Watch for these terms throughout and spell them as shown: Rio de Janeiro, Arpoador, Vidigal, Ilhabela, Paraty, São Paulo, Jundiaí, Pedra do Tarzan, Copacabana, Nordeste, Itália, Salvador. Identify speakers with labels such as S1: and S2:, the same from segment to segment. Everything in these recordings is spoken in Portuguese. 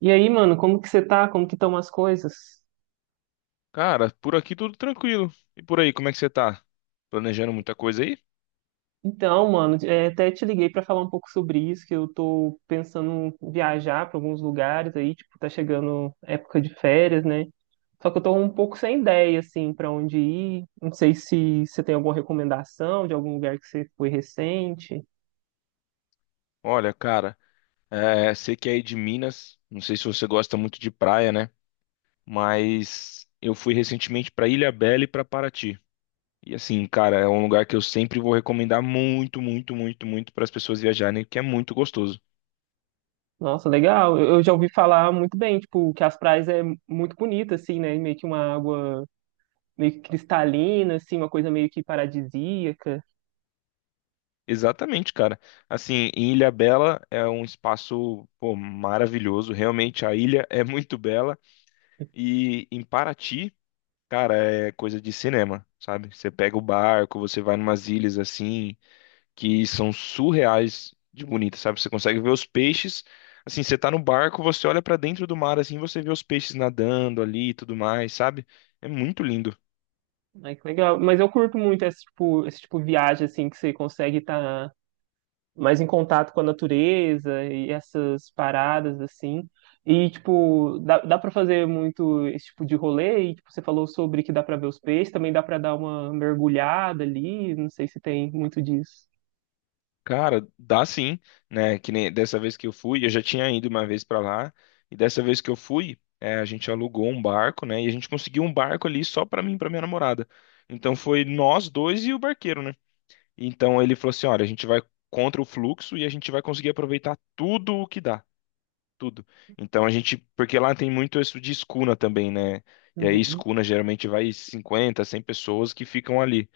S1: E aí, mano, como que você tá? Como que estão as coisas?
S2: Cara, por aqui tudo tranquilo. E por aí, como é que você tá? Planejando muita coisa aí?
S1: Então, mano, até te liguei pra falar um pouco sobre isso, que eu tô pensando em viajar pra alguns lugares aí, tipo, tá chegando época de férias, né? Só que eu tô um pouco sem ideia, assim, pra onde ir. Não sei se você tem alguma recomendação de algum lugar que você foi recente.
S2: Olha, cara, sei que é aí de Minas, não sei se você gosta muito de praia, né? Mas eu fui recentemente pra Ilhabela e pra Paraty. E assim, cara, é um lugar que eu sempre vou recomendar muito, muito, muito, muito para as pessoas viajarem, que é muito gostoso.
S1: Nossa, legal. Eu já ouvi falar muito bem, tipo, que as praias é muito bonita, assim, né? Meio que uma água meio que cristalina, assim, uma coisa meio que paradisíaca.
S2: Exatamente, cara. Assim, em Ilhabela é um espaço, pô, maravilhoso. Realmente a ilha é muito bela. E em Paraty, cara, é coisa de cinema, sabe? Você pega o barco, você vai numas ilhas assim, que são surreais de bonitas, sabe? Você consegue ver os peixes. Assim, você tá no barco, você olha pra dentro do mar assim, você vê os peixes nadando ali e tudo mais, sabe? É muito lindo.
S1: Ai, que legal. Mas eu curto muito esse tipo de viagem, assim, que você consegue estar mais em contato com a natureza e essas paradas, assim. E, tipo, dá para fazer muito esse tipo de rolê. E, tipo, você falou sobre que dá para ver os peixes, também dá para dar uma mergulhada ali. Não sei se tem muito disso.
S2: Cara, dá sim, né? Que nem dessa vez que eu fui, eu já tinha ido uma vez pra lá, e dessa vez que eu fui, a gente alugou um barco, né? E a gente conseguiu um barco ali só pra mim e pra minha namorada. Então foi nós dois e o barqueiro, né? Então ele falou assim: olha, a gente vai contra o fluxo e a gente vai conseguir aproveitar tudo o que dá, tudo. Então a gente, porque lá tem muito isso de escuna também, né? E aí
S1: Uhum.
S2: escuna geralmente vai 50, 100 pessoas que ficam ali.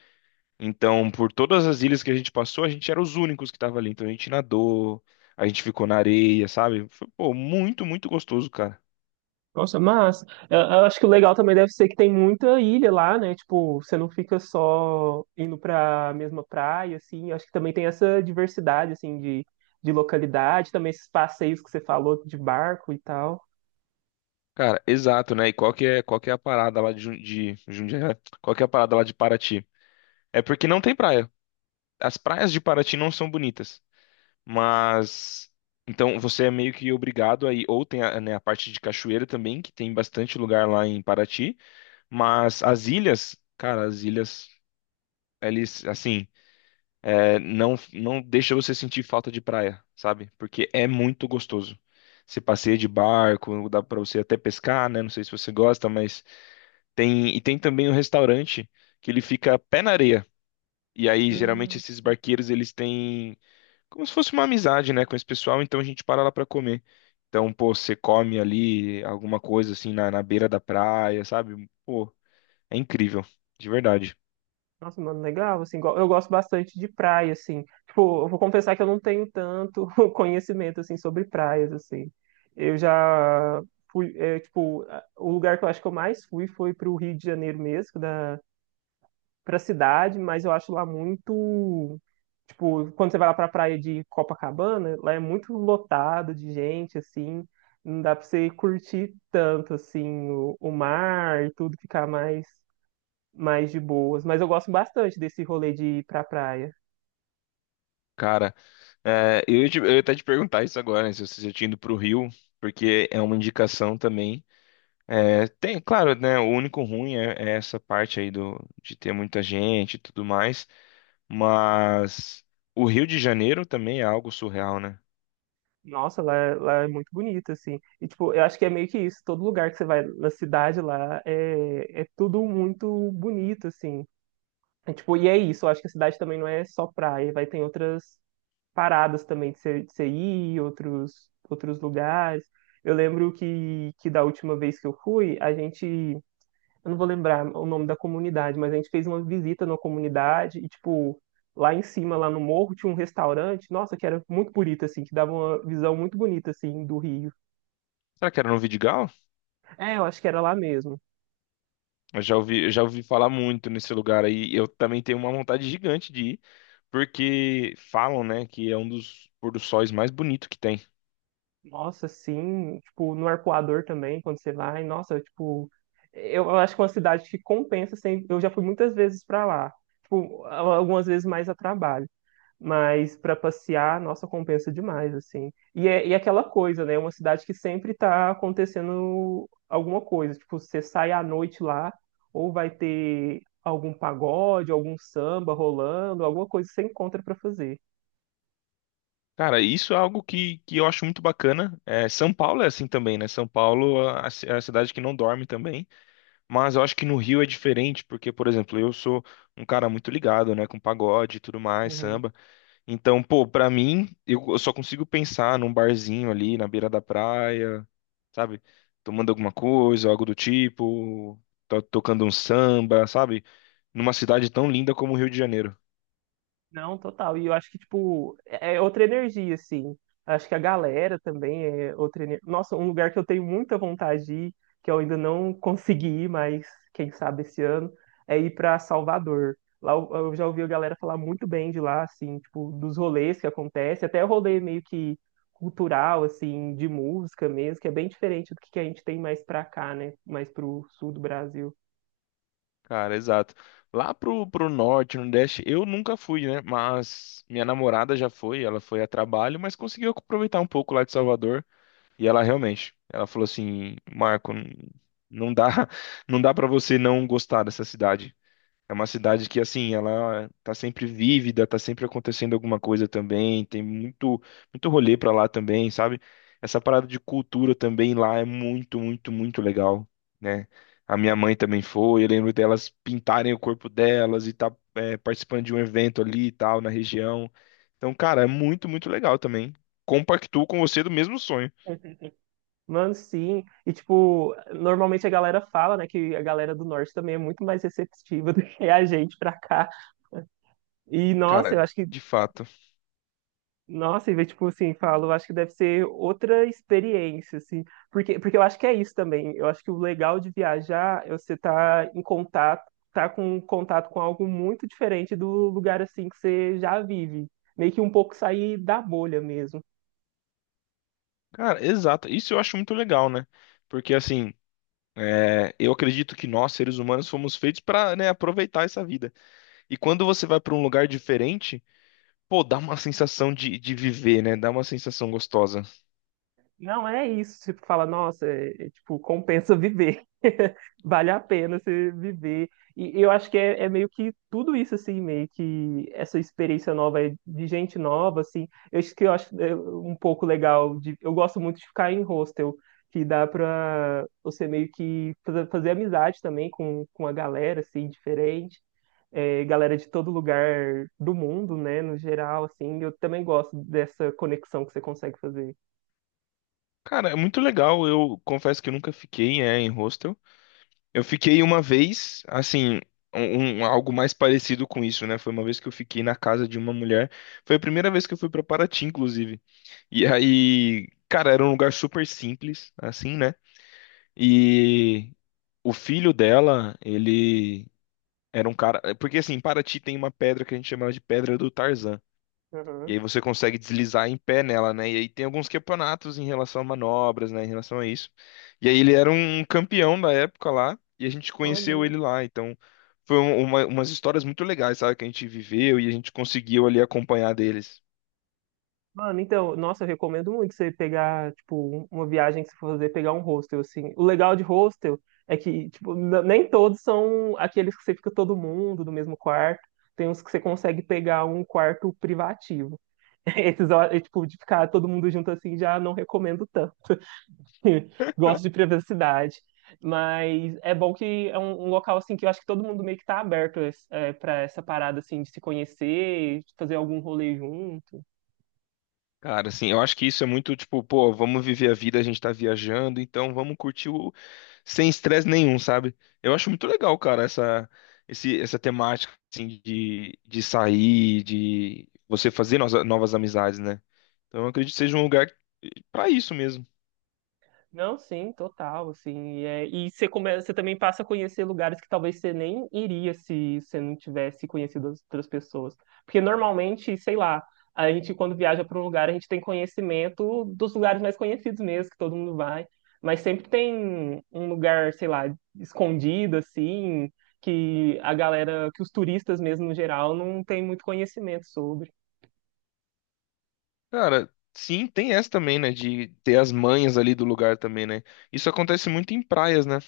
S2: Então, por todas as ilhas que a gente passou, a gente era os únicos que estavam ali. Então a gente nadou, a gente ficou na areia, sabe? Foi, pô, muito, muito gostoso, cara.
S1: Nossa, massa. Eu acho que o legal também deve ser que tem muita ilha lá, né? Tipo, você não fica só indo para a mesma praia, assim. Eu acho que também tem essa diversidade, assim, de localidade, também esses passeios que você falou de barco e tal.
S2: Cara, exato, né? E qual que é a parada lá de, de Jundiaí? Qual que é a parada lá de Paraty? É porque não tem praia. As praias de Paraty não são bonitas. Mas então você é meio que obrigado aí, ou tem a, né, a parte de cachoeira também, que tem bastante lugar lá em Paraty, mas as ilhas, cara, as ilhas, eles assim, não deixa você sentir falta de praia, sabe? Porque é muito gostoso. Você passeia de barco, dá pra você até pescar, né? Não sei se você gosta, mas tem e tem também um restaurante que ele fica pé na areia. E aí geralmente
S1: Hum.
S2: esses barqueiros eles têm como se fosse uma amizade, né, com esse pessoal, então a gente para lá pra comer. Então, pô, você come ali alguma coisa assim na, na beira da praia, sabe? Pô, é incrível, de verdade.
S1: Nossa, mano, legal, assim, eu gosto bastante de praia, assim, tipo, eu vou confessar que eu não tenho tanto conhecimento, assim, sobre praias, assim, eu já fui, tipo, o lugar que eu acho que eu mais fui foi pro Rio de Janeiro mesmo, pra cidade, mas eu acho lá muito, tipo, quando você vai lá pra praia de Copacabana, lá é muito lotado de gente, assim, não dá pra você curtir tanto, assim, o mar e tudo, ficar mais de boas. Mas eu gosto bastante desse rolê de ir pra praia.
S2: Cara, é, eu, eu ia até te perguntar isso agora, né, se você já tinha ido pro Rio, porque é uma indicação também. É, tem, claro, né, o único ruim é essa parte aí do, de ter muita gente e tudo mais, mas o Rio de Janeiro também é algo surreal, né?
S1: Nossa, lá é muito bonito, assim. E, tipo, eu acho que é meio que isso. Todo lugar que você vai na cidade lá é tudo muito bonito, assim. É, tipo, e é isso. Eu acho que a cidade também não é só praia. Vai ter outras paradas também de você ir, outros lugares. Eu lembro que da última vez que eu fui, a gente eu não vou lembrar o nome da comunidade, mas a gente fez uma visita na comunidade e, tipo, lá em cima, lá no morro, tinha um restaurante, nossa, que era muito bonito, assim, que dava uma visão muito bonita, assim, do Rio.
S2: Será que era no Vidigal?
S1: É, eu acho que era lá mesmo.
S2: Eu já ouvi falar muito nesse lugar aí. E eu também tenho uma vontade gigante de ir, porque falam, né, que é um dos pôr do sóis mais bonito que tem.
S1: Nossa, sim, tipo, no Arpoador também, quando você vai, nossa, tipo, eu acho que é uma cidade que compensa, assim, eu já fui muitas vezes pra lá, tipo, algumas vezes mais a trabalho. Mas para passear, nossa, compensa demais, assim. E é aquela coisa, né? É uma cidade que sempre tá acontecendo alguma coisa. Tipo, você sai à noite lá, ou vai ter algum pagode, algum samba rolando, alguma coisa que você encontra para fazer.
S2: Cara, isso é algo que eu acho muito bacana. É, São Paulo é assim também, né? São Paulo é a cidade que não dorme também. Mas eu acho que no Rio é diferente, porque, por exemplo, eu sou um cara muito ligado, né, com pagode e tudo mais,
S1: Uhum.
S2: samba. Então, pô, pra mim, eu só consigo pensar num barzinho ali na beira da praia, sabe? Tomando alguma coisa, algo do tipo, tocando um samba, sabe? Numa cidade tão linda como o Rio de Janeiro.
S1: Não, total. E eu acho que, tipo, é outra energia, assim. Acho que a galera também é outra energia. Nossa, um lugar que eu tenho muita vontade de ir, que eu ainda não consegui ir, mas quem sabe esse ano, ir pra Salvador. Lá eu já ouvi a galera falar muito bem de lá, assim, tipo, dos rolês que acontece, até rolê meio que cultural, assim, de música mesmo, que é bem diferente do que a gente tem mais pra cá, né? Mais pro sul do Brasil.
S2: Cara, exato. Lá pro norte, no Nordeste, eu nunca fui, né? Mas minha namorada já foi, ela foi a trabalho, mas conseguiu aproveitar um pouco lá de Salvador. E ela realmente, ela falou assim: Marco, não dá, não dá para você não gostar dessa cidade. É uma cidade que, assim, ela tá sempre vívida, tá sempre acontecendo alguma coisa também, tem muito, muito rolê pra lá também, sabe? Essa parada de cultura também lá é muito, muito, muito legal, né? A minha mãe também foi, eu lembro delas pintarem o corpo delas e tá, participando de um evento ali e tal, na região. Então, cara, é muito, muito legal também. Compactuo com você do mesmo sonho.
S1: Mano, sim. E, tipo, normalmente a galera fala, né, que a galera do norte também é muito mais receptiva do que a gente pra cá. E, nossa,
S2: Cara,
S1: eu acho que,
S2: de fato.
S1: nossa, e, tipo, assim, falo, eu acho que deve ser outra experiência, assim. Porque eu acho que é isso também. Eu acho que o legal de viajar é você estar em contato, tá com contato com algo muito diferente do lugar, assim, que você já vive. Meio que um pouco sair da bolha mesmo.
S2: Cara, exato. Isso eu acho muito legal, né? Porque, assim. É, eu acredito que nós, seres humanos, fomos feitos para aproveitar essa vida. E quando você vai para um lugar diferente, pô, dá uma sensação de viver, né? Dá uma sensação gostosa.
S1: Não é isso, tipo, fala, nossa, é, tipo, compensa viver. Vale a pena você viver. E eu acho que é meio que tudo isso, assim, meio que essa experiência nova é de gente nova, assim. Eu acho que eu acho é, um pouco legal de. Eu gosto muito de ficar em hostel, que dá pra você meio que fazer amizade também com a galera, assim, diferente. É, galera de todo lugar do mundo, né, no geral, assim. Eu também gosto dessa conexão que você consegue fazer.
S2: Cara, é muito legal. Eu confesso que eu nunca fiquei, em hostel. Eu fiquei uma vez, assim, algo mais parecido com isso, né? Foi uma vez que eu fiquei na casa de uma mulher. Foi a primeira vez que eu fui para Paraty, inclusive. E aí, cara, era um lugar super simples, assim, né? E o filho dela, ele era um cara. Porque assim, em Paraty tem uma pedra que a gente chama de Pedra do Tarzan. E aí você consegue deslizar em pé nela, né? E aí tem alguns campeonatos em relação a manobras, né? Em relação a isso. E aí ele era um campeão da época lá. E a gente
S1: Olha,
S2: conheceu ele
S1: legal.
S2: lá. Então umas histórias muito legais, sabe? Que a gente viveu e a gente conseguiu ali acompanhar deles.
S1: Mano, então, nossa, eu recomendo muito você pegar, tipo, uma viagem que você for fazer, pegar um hostel, assim. O legal de hostel é que, tipo, nem todos são aqueles que você fica todo mundo no mesmo quarto. Tem uns que você consegue pegar um quarto privativo. Esses, ó, é, tipo, de ficar todo mundo junto assim, já não recomendo tanto. Gosto de privacidade. Mas é bom que é um, um local, assim, que eu acho que todo mundo meio que tá aberto, é, pra essa parada, assim, de se conhecer, de fazer algum rolê junto.
S2: Cara, assim, eu acho que isso é muito tipo, pô, vamos viver a vida, a gente tá viajando, então vamos curtir o sem estresse nenhum, sabe? Eu acho muito legal, cara, essa temática, assim, de sair, de você fazer novas, novas amizades, né? Então eu acredito que seja um lugar pra isso mesmo.
S1: Não, sim, total, assim, e você começa, você também passa a conhecer lugares que talvez você nem iria se você não tivesse conhecido as outras pessoas, porque normalmente, sei lá, a gente quando viaja para um lugar, a gente tem conhecimento dos lugares mais conhecidos mesmo, que todo mundo vai, mas sempre tem um lugar, sei lá, escondido, assim, que a galera, que os turistas mesmo, no geral, não tem muito conhecimento sobre.
S2: Cara, sim, tem essa também, né? De ter as manhas ali do lugar também, né? Isso acontece muito em praias, né?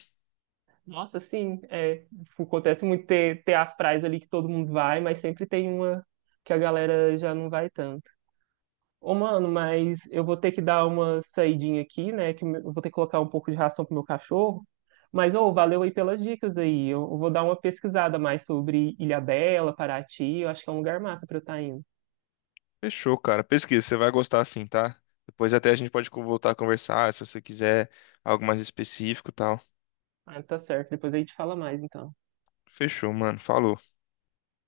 S1: Nossa, sim, é, tipo, acontece muito ter as praias ali que todo mundo vai, mas sempre tem uma que a galera já não vai tanto. Ô, mano, mas eu vou ter que dar uma saidinha aqui, né, que eu vou ter que colocar um pouco de ração pro meu cachorro, mas, ô, valeu aí pelas dicas aí, eu vou dar uma pesquisada mais sobre Ilhabela, Paraty, eu acho que é um lugar massa pra eu estar indo.
S2: Fechou, cara. Pesquisa, você vai gostar assim, tá? Depois até a gente pode voltar a conversar, se você quiser algo mais específico e tal.
S1: Ah, tá certo, depois a gente fala mais, então.
S2: Fechou, mano. Falou.